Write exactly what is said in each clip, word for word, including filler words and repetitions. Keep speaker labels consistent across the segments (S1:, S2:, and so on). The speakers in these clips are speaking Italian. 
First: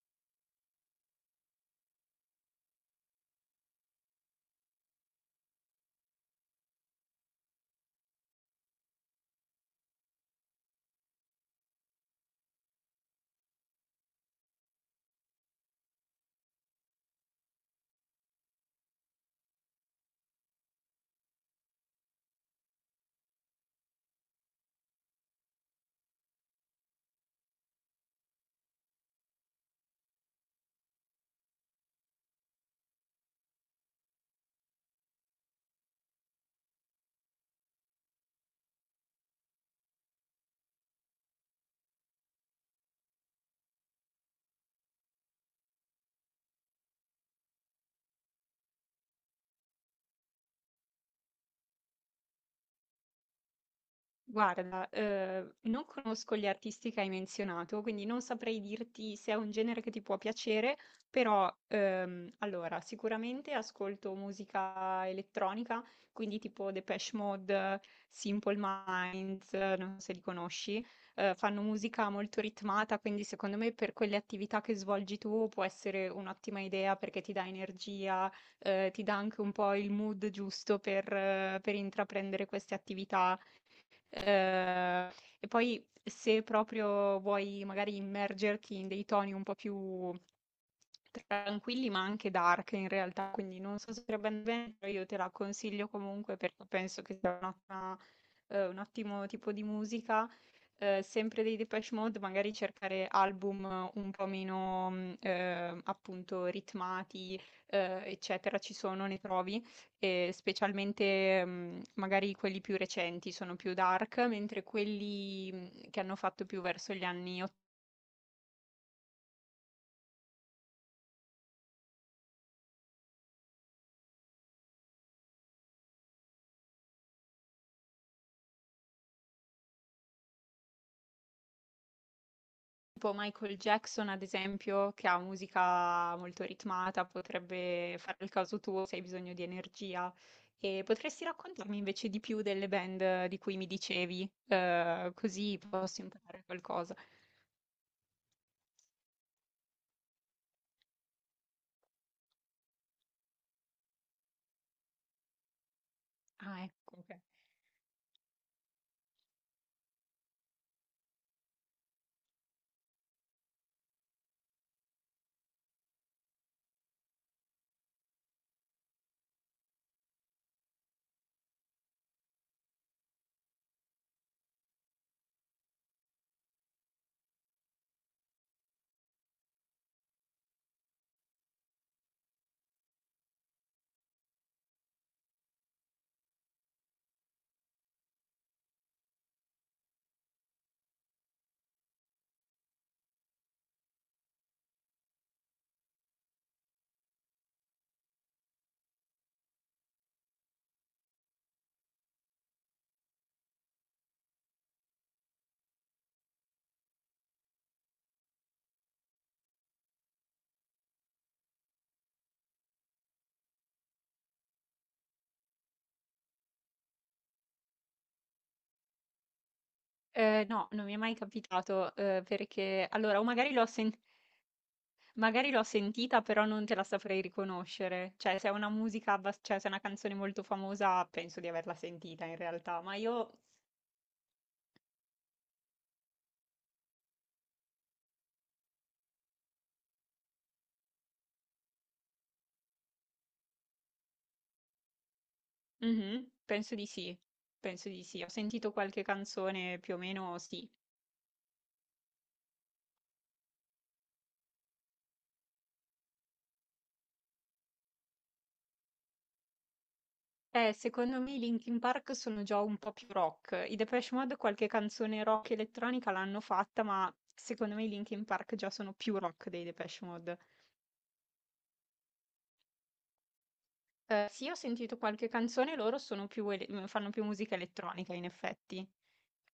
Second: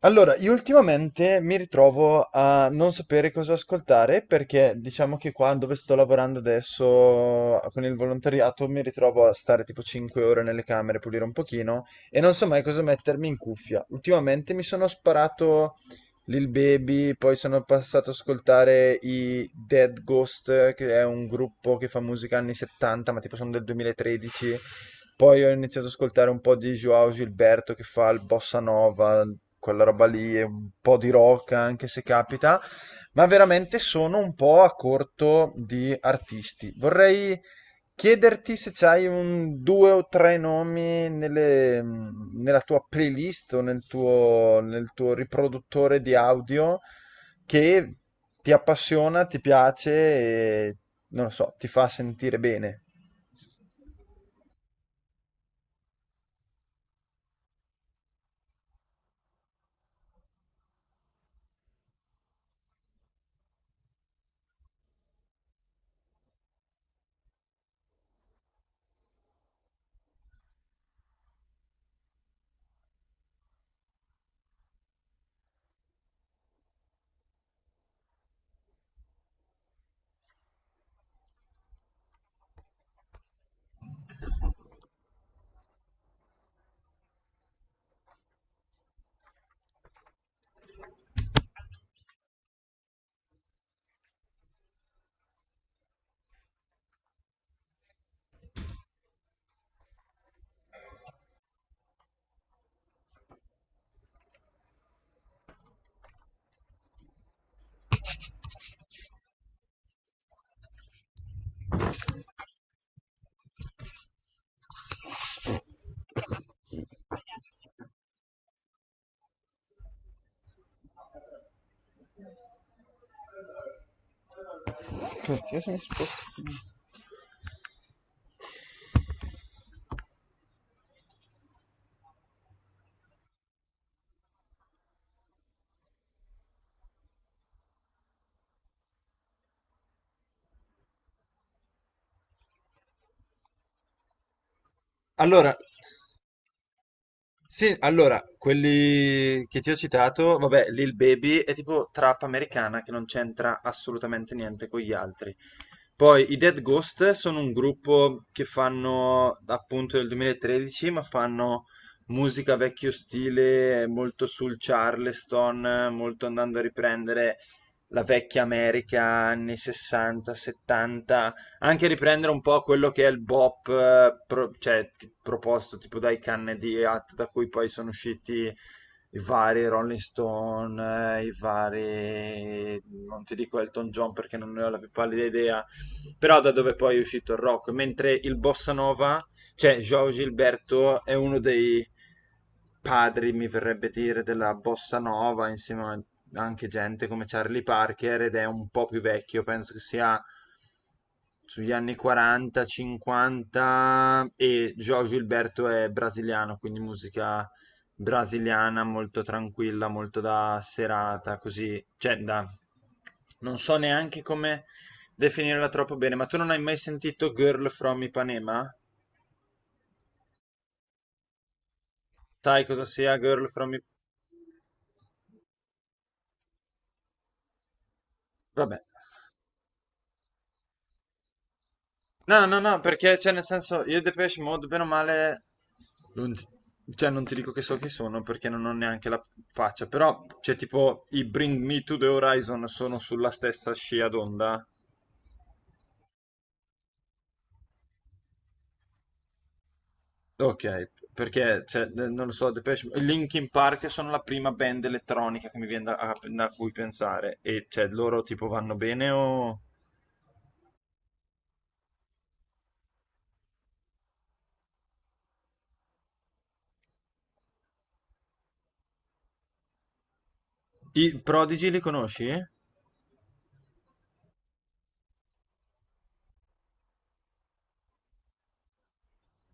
S1: Allora, io ultimamente mi ritrovo a non sapere cosa ascoltare perché diciamo che qua dove sto lavorando adesso con il volontariato mi ritrovo a stare tipo cinque ore nelle camere, pulire un pochino e non so mai cosa mettermi in cuffia. Ultimamente mi sono sparato Lil Baby, poi sono passato ad ascoltare i Dead Ghost, che è un gruppo che fa musica anni settanta, ma tipo sono del duemilatredici. Poi ho iniziato ad ascoltare un po' di João Gilberto che fa il bossa nova, quella roba lì, e un po' di rock anche se capita, ma veramente sono un po' a corto di artisti. Vorrei chiederti se c'hai un due o tre nomi nelle- nella tua playlist o nel tuo, nel tuo riproduttore di audio che ti appassiona, ti piace e non lo so, ti fa sentire bene.
S2: Guarda, ehm, non conosco gli artisti che hai menzionato, quindi non saprei dirti se è un genere che ti può piacere, però, ehm, allora, sicuramente ascolto musica elettronica, quindi tipo Depeche Mode, Simple Minds, eh, non so se li conosci, eh, fanno musica molto ritmata, quindi secondo me per quelle attività che svolgi tu può essere un'ottima idea perché ti dà energia, eh, ti dà anche un po' il mood giusto per, eh, per intraprendere queste attività. Ehm, e poi se proprio vuoi magari immergerti in dei toni un po' più tranquilli, ma anche dark in realtà, quindi non so se andrebbe bene, però io te la consiglio comunque perché penso che sia un'ottima- eh, un ottimo tipo di musica. Eh, sempre dei Depeche Mode, magari cercare album un po' meno, mh, eh, appunto, ritmati, eh, eccetera, ci sono, ne trovi e specialmente mh, magari quelli più recenti sono più dark, mentre quelli mh, che hanno fatto più verso gli anni ottanta,
S1: Perché se mi sposto?
S2: tipo Michael Jackson, ad esempio, che ha musica molto ritmata, potrebbe fare il caso tuo se hai bisogno di energia. E potresti raccontarmi invece di più delle band di cui mi dicevi, eh,
S1: Allora,
S2: così posso imparare qualcosa.
S1: sì, allora, quelli che ti ho citato, vabbè, Lil Baby è tipo trap americana che non c'entra assolutamente niente con gli altri. Poi i Dead
S2: Ah, ecco,
S1: Ghost
S2: ok.
S1: sono un gruppo che fanno appunto del duemilatredici, ma fanno musica vecchio stile, molto sul Charleston, molto andando a riprendere la vecchia America anni sessanta, settanta, anche riprendere un po' quello che è il bop, eh, pro- cioè, proposto tipo dai canne di Hat da cui poi sono usciti i vari Rolling Stone, eh, i vari, non ti dico Elton John perché non ne ho la più pallida idea, però da dove poi è uscito il rock, mentre il bossa nova, cioè João Gilberto è uno dei padri, mi verrebbe dire, della bossa nova, insieme a anche gente come Charlie Parker ed è un po' più vecchio, penso che sia sugli anni quaranta, cinquanta e João Gilberto è brasiliano, quindi musica brasiliana molto tranquilla, molto da serata, così, cioè da... non so neanche come definirla troppo bene, ma tu non hai mai sentito Girl from Ipanema?
S2: Eh, no, non mi è mai capitato, eh,
S1: Sai cosa
S2: perché
S1: sia
S2: allora, o
S1: Girl
S2: magari l'ho
S1: from Ipanema?
S2: sentito Magari l'ho sentita, però non te la saprei riconoscere. Cioè, se è una
S1: Vabbè.
S2: musica, abbas- cioè se è una canzone molto famosa, penso di averla sentita in
S1: No, no, no,
S2: realtà, ma
S1: perché,
S2: io...
S1: cioè, nel senso, io Depeche Mode, bene o male, non ti, cioè, non ti dico che so chi sono perché non ho neanche la faccia, però, cioè, tipo, i Bring Me to the Horizon sono sulla stessa scia d'onda.
S2: Mhm, penso di sì, penso di sì. Ho sentito qualche canzone più o meno, sì.
S1: Ok, perché, cioè, eh, non lo so, Depeche Mode- Linkin Park sono la prima band elettronica che mi viene da, a- da cui pensare, e, cioè, loro, tipo, vanno bene o...
S2: Eh, secondo me i Linkin Park sono già un po' più rock. I Depeche Mode qualche canzone rock elettronica l'hanno fatta, ma secondo me i Linkin Park già sono più rock dei Depeche Mode.
S1: I Prodigy li conosci?
S2: Eh, sì, ho sentito qualche canzone, loro sono più ele- fanno più musica elettronica, in effetti.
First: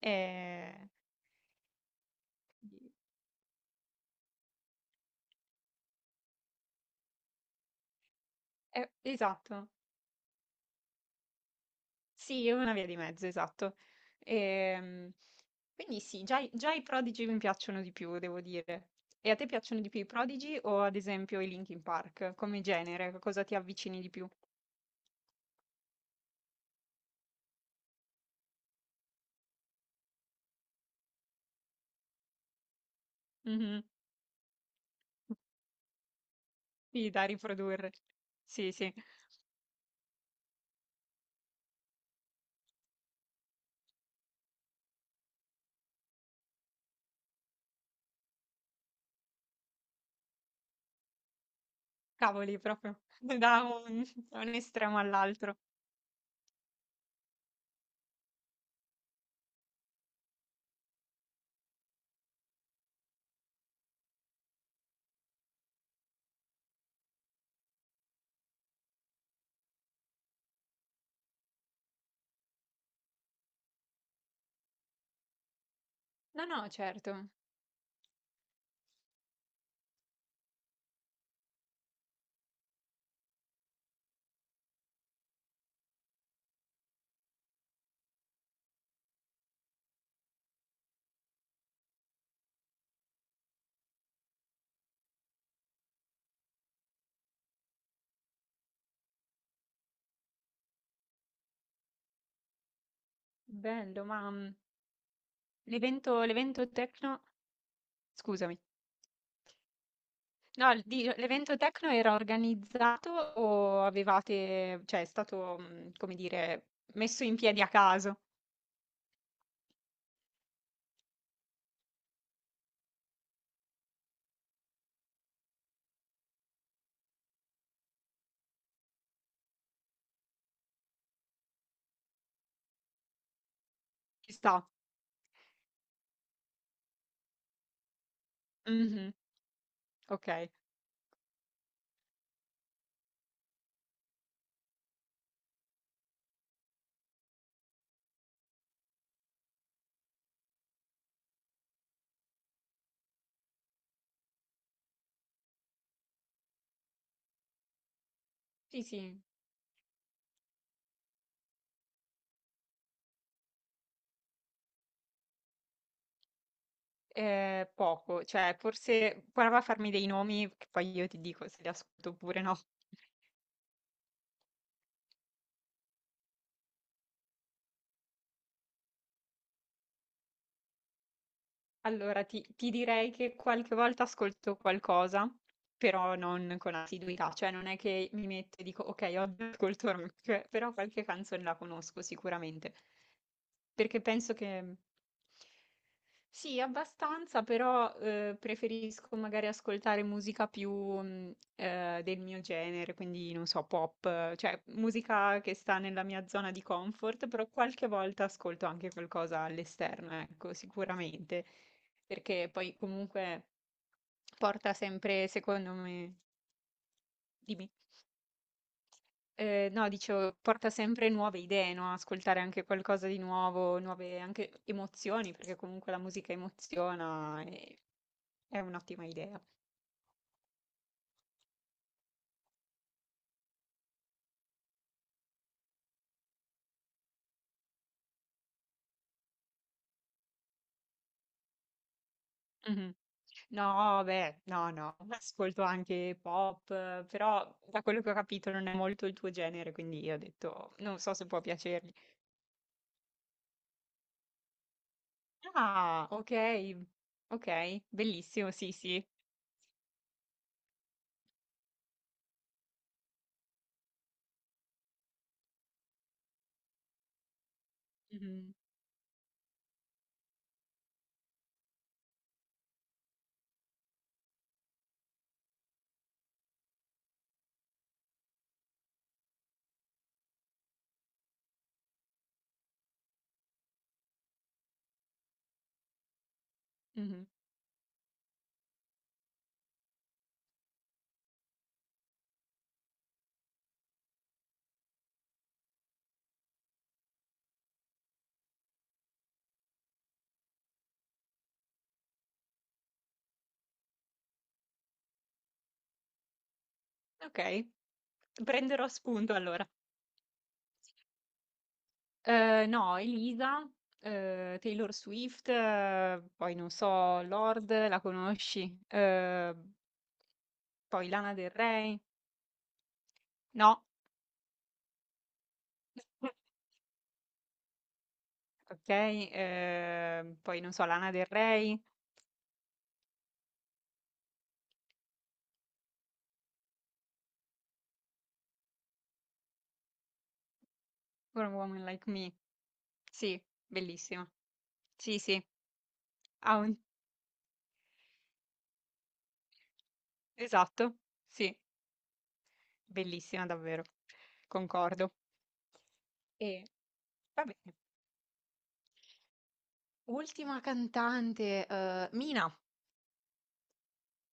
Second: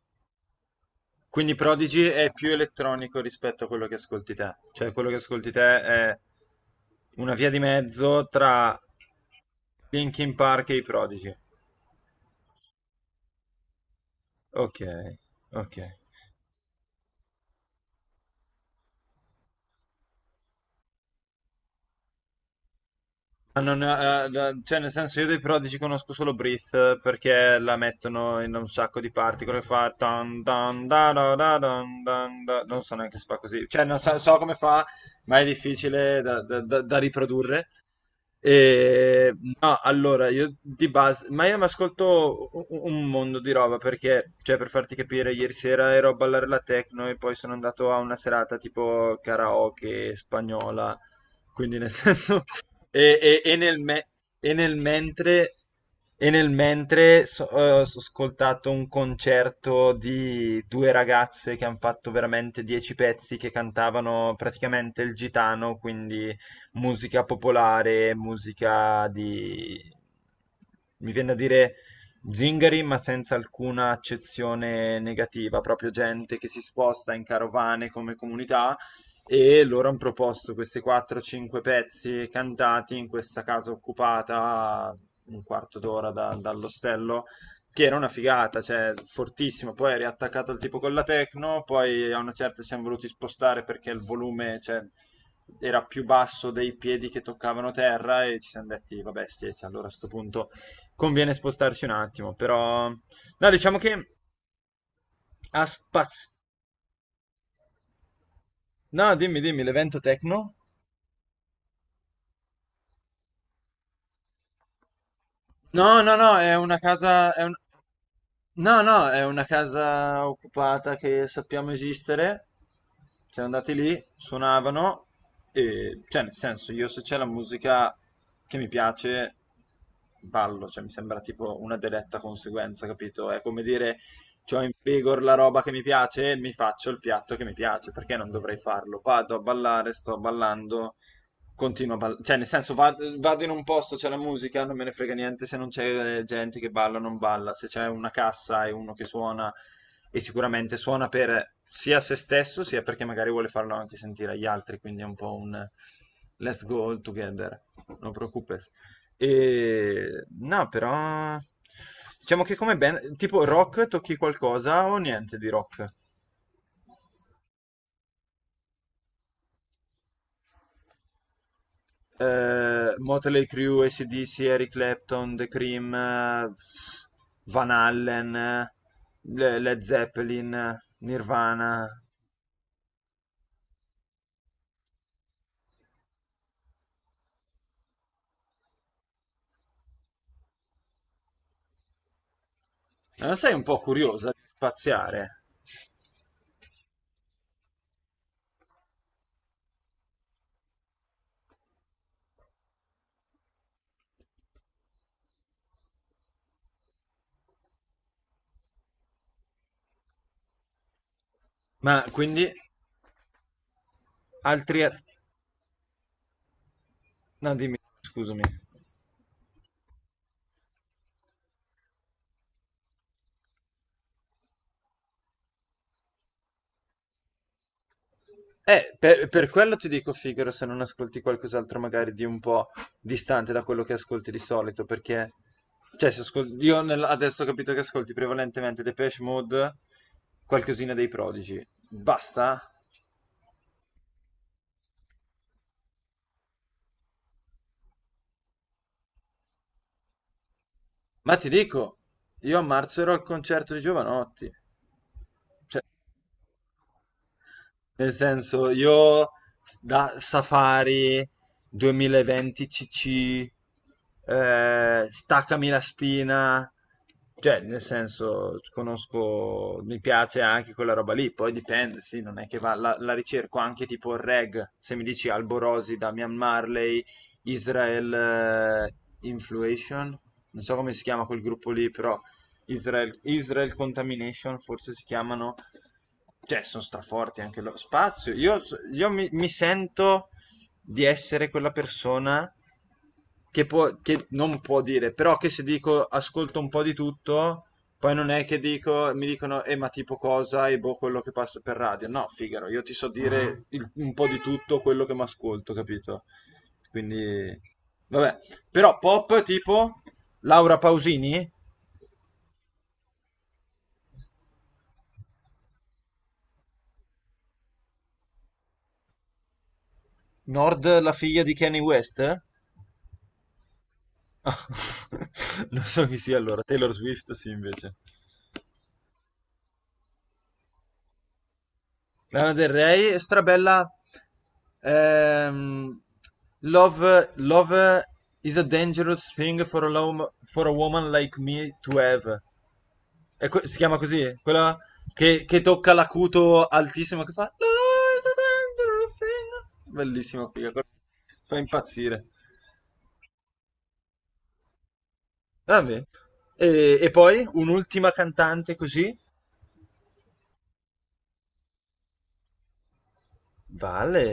S2: Ehm,
S1: Quindi Prodigy è più
S2: quindi
S1: elettronico rispetto a quello che ascolti te. Cioè, quello che ascolti te è una via di mezzo tra
S2: è esatto.
S1: Linkin Park e i Prodigy.
S2: Sì, è una via di mezzo, esatto.
S1: Ok,
S2: Ehm,
S1: ok.
S2: quindi sì, già, i già i Prodigy mi piacciono di più, devo dire. E a te piacciono di più i Prodigy o ad esempio i Linkin Park? Come genere, cosa ti
S1: Ma non-
S2: avvicini di più?
S1: eh, da- cioè, nel senso, io dei Prodigy conosco solo Breathe perché la mettono in un sacco di parti. Quello che fa tan, tan, da, da, da, dan, dan, da. Non so neanche se fa così.
S2: Mhm.
S1: Cioè, non so, so come fa, ma è difficile da, da- da- da
S2: Sì, da
S1: riprodurre.
S2: riprodurre. Sì, sì,
S1: E, no, allora, io di base, ma io mi ascolto un, un mondo di roba perché, cioè, per farti capire, ieri sera ero a ballare la techno e poi sono andato a una serata tipo karaoke spagnola. Quindi, nel senso.
S2: cavoli, proprio
S1: E, e- e
S2: da
S1: nel
S2: un,
S1: me-
S2: da un
S1: e nel
S2: estremo
S1: mentre,
S2: all'altro.
S1: e nel mentre so- eh, ho ascoltato un concerto di due ragazze che hanno fatto veramente dieci pezzi che cantavano praticamente il gitano, quindi musica popolare, musica di... mi viene da dire zingari, ma senza alcuna accezione negativa, proprio gente
S2: No,
S1: che si
S2: no, certo,
S1: sposta in carovane come comunità e loro hanno proposto questi quattro o cinque pezzi cantati in questa casa occupata un quarto d'ora da- dall'ostello, che era una figata, cioè fortissimo. Poi è riattaccato il tipo con la techno, poi a una certa ci siamo voluti spostare perché il volume, cioè, era più basso dei piedi che toccavano terra e ci siamo detti, vabbè, sì, sì, allora a sto punto conviene spostarci un attimo, però... No, diciamo
S2: bello,
S1: che
S2: ma mm,
S1: ha
S2: l'evento
S1: spazio...
S2: l'evento techno, scusami.
S1: No, dimmi, dimmi, l'evento techno?
S2: No, il di l'evento techno era organizzato o avevate, cioè è stato, mhmm,
S1: No,
S2: come
S1: no, no, è
S2: dire,
S1: una
S2: messo
S1: casa,
S2: in
S1: è un-
S2: piedi a caso?
S1: no, no, è una casa occupata che sappiamo esistere. Siamo andati lì, suonavano e, cioè, nel senso, io se c'è la musica che mi piace, ballo, cioè mi sembra tipo una diretta conseguenza, capito? È come dire,
S2: Ci
S1: c'ho
S2: sta.
S1: in vigor la roba che mi piace, mi faccio il piatto che mi piace, perché non dovrei farlo?
S2: Mh-mh.
S1: Vado a ballare, sto
S2: Okay.
S1: ballando, continua a ballare, cioè nel senso vado, vado in un posto, c'è la musica, non me ne frega niente se non c'è eh, gente che balla o non balla, se c'è una cassa e uno che suona e sicuramente suona per sia se stesso sia perché magari vuole farlo anche sentire agli altri, quindi è un po' un eh, let's go all together, non preoccupes.
S2: Sì, sì,
S1: E no, però diciamo che come band, tipo rock tocchi qualcosa o niente di rock?
S2: ehm, poco, cioè forse prova a farmi dei nomi che poi io ti dico se li ascolto oppure no.
S1: eh, Motley Crue, A C/D C, Eric Clapton, The Cream, eh, Van Allen, eh, Le- Led Zeppelin, eh, Nirvana.
S2: Allora, ti ti direi che qualche volta ascolto qualcosa, però non con assiduità, cioè non è che mi metto e dico: "Okay, oggi ascolto rock", cioè, però qualche canzone la conosco sicuramente.
S1: Ma Non sei un po'
S2: Perché
S1: curiosa
S2: penso
S1: di
S2: che
S1: spaziare?
S2: Sì, abbastanza, però, uhm, preferisco magari ascoltare musica più, mhmm, ehm, del mio genere, quindi non so, pop, eh, cioè musica che sta nella mia zona di comfort, però qualche volta ascolto anche qualcosa all'esterno, ecco, sicuramente
S1: Ma
S2: perché
S1: quindi
S2: poi comunque porta
S1: altri... ar-
S2: sempre, secondo me...
S1: No,
S2: Dimmi.
S1: dimmi, scusami.
S2: Eh, no, dicevo, porta sempre nuove idee, no? Ascoltare anche qualcosa di nuovo, nuove anche emozioni, perché comunque la musica emoziona e è
S1: Eh,
S2: un'ottima
S1: per,
S2: idea.
S1: per quello ti dico, Figaro, se non ascolti qualcos'altro magari di un po' distante da quello che ascolti di solito, perché, cioè, se ascol- io nel- adesso ho capito che ascolti prevalentemente Depeche Mode, qualcosina dei Prodigi. Basta?
S2: Mhm. No, beh, no, no, ascolto anche pop, eh, però da quello che ho capito non è molto il tuo genere, quindi io ho detto, non so se
S1: Ma
S2: può
S1: ti
S2: piacergli.
S1: dico, io a marzo ero al concerto di Giovanotti. Cioè,
S2: Ah, ok, ok,
S1: nel
S2: bellissimo,
S1: senso,
S2: sì, sì.
S1: io s- da Safari duemilaventi C C, eh, Staccami la spina, Cioè, nel
S2: Mhm,
S1: senso, conosco, mi piace anche quella roba lì, poi dipende, sì, non è che va, la, la ricerco anche tipo il reg, se mi dici Alborosi, Damian Marley, Israel eh, Influation, non so come si chiama quel gruppo lì, però Israel, Israel Contamination forse si chiamano, cioè, sono
S2: mhm.
S1: straforti anche lo spazio, io, io mi mi sento di essere quella persona che, può, che non può dire, però che se dico ascolto un po' di tutto, poi non è che dico, mi dicono, eh ma tipo cosa e boh quello che passa per radio. No, Figaro, io ti so dire il- un po' di tutto quello che mi ascolto, capito? Quindi,
S2: Okay,
S1: vabbè.
S2: prenderò
S1: Però
S2: spunto
S1: pop
S2: allora.
S1: tipo Laura Pausini,
S2: Ehm, no, Elisa, ehm, Taylor Swift, eh, poi non so, Lord, la conosci? Ehm,
S1: Nord
S2: poi
S1: la
S2: Lana
S1: figlia
S2: Del
S1: di Kanye
S2: Rey?
S1: West?
S2: No?
S1: Non so chi sia allora, Taylor Swift sì invece.
S2: Okay, ehm, poi non so, Lana Del Rey,
S1: Lana Del Rey, strabella. ehm, love, love is a dangerous thing for a, lo- for a woman like
S2: What a
S1: me
S2: Woman
S1: to
S2: Like
S1: have.
S2: Me. Sì,
S1: E que- si chiama così?
S2: bellissima.
S1: Quella
S2: Sì,
S1: che,
S2: sì,
S1: che tocca
S2: ha
S1: l'acuto
S2: un...
S1: altissimo che fa. Love is a dangerous thing. Bellissima figa, quella-
S2: esatto, sì,
S1: fa impazzire.
S2: bellissima davvero, concordo.
S1: Vabbè.
S2: E
S1: E, e
S2: va
S1: poi
S2: bene,
S1: un'ultima cantante così.
S2: ultima cantante, ehm, Mina.
S1: Vale.